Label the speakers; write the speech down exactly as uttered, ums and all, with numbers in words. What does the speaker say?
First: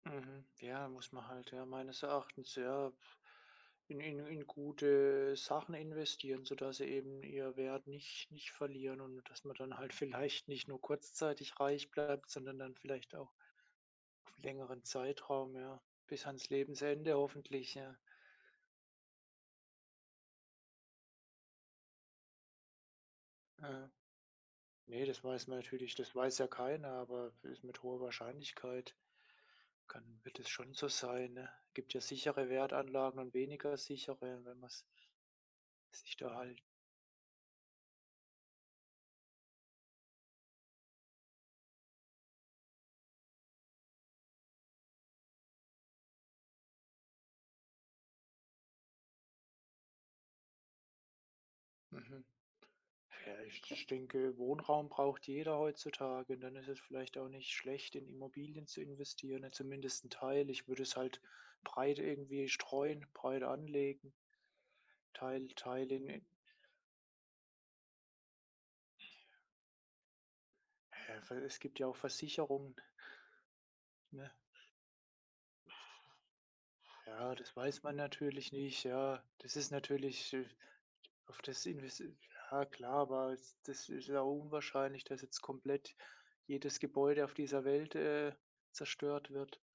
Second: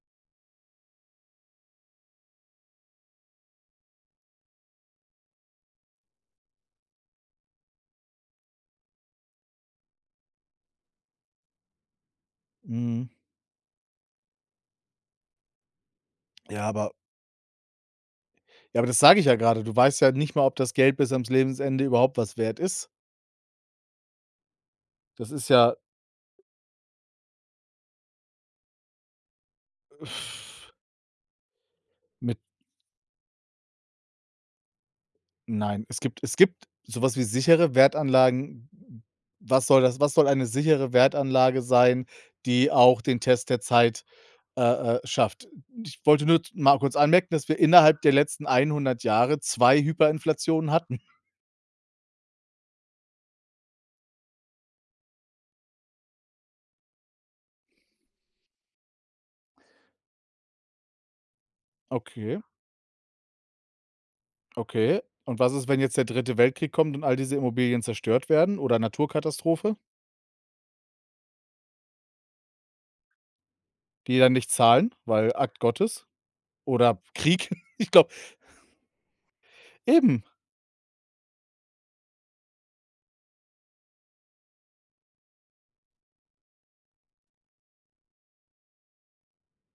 Speaker 1: Mhm. Ja, muss man halt ja, meines Erachtens, ja, in in in gute Sachen investieren, sodass sie eben ihr Wert nicht nicht verlieren und dass man dann halt vielleicht nicht nur kurzzeitig reich bleibt, sondern dann
Speaker 2: Mhm.
Speaker 1: vielleicht auch f längeren Zeitraum, ja bis ans
Speaker 2: Ja, aber
Speaker 1: Lebensende hoffentlich, ja.
Speaker 2: Ja, aber das sage ich ja grade. Du weißt ja nicht mal, ob das Geld bis ans Lebensende überhaupt was wert ist.
Speaker 1: Aha, ne, das
Speaker 2: Das
Speaker 1: weiß
Speaker 2: ist
Speaker 1: man
Speaker 2: ja
Speaker 1: natürlich das weiß ja keiner, aber ist mit hoher Wahrscheinlichkeit kann wird es schon so sein, ne? Gibt ja
Speaker 2: Mit
Speaker 1: sichere Wertanlagen und weniger sichere, wenn man's
Speaker 2: Nein, es
Speaker 1: sich
Speaker 2: gibt
Speaker 1: da
Speaker 2: es
Speaker 1: halt
Speaker 2: gibt so was wie sichere Wertanlagen. W w was soll das was soll eine sichere Wertanlage sein, die auch den Test der Zeit, äh, äh, schafft? Ich wollte nur z mal kurz anmerken, dass wir innerhalb der letzten einhundert Jahre zwei Hyperinflationen hatten.
Speaker 1: Mhm. Ja, ich ich denke, Wohnraum braucht jeder heutzutage und dann ist es vielleicht auch nicht schlecht, in Immobilien zu investieren, zumindestens 'n Teil. Ich würde es halt breit
Speaker 2: Okay.
Speaker 1: irgendwie streuen, breit anlegen
Speaker 2: Okay, und
Speaker 1: Teil
Speaker 2: was ist, wenn
Speaker 1: Teil
Speaker 2: jetzt der
Speaker 1: in in
Speaker 2: dritte Weltkrieg kommt und all diese Immobilien zerstört werden oder Naturkatastrophe?
Speaker 1: [unintelligible] es gibt ja auch Versicherungen.
Speaker 2: Die
Speaker 1: Ne?
Speaker 2: dann nicht zahlen, weil Akt Gottes oder
Speaker 1: Ja,
Speaker 2: Krieg?
Speaker 1: das weiß
Speaker 2: Ich
Speaker 1: man
Speaker 2: glaube
Speaker 1: natürlich nicht. Ja, das ist
Speaker 2: Eben!
Speaker 1: natürlich äh, auf das Inves ja klar, aber das ist sehr unwahrscheinlich, dass jetzt komplett jedes Gebäude auf dieser Welt, äh, zerstört wird.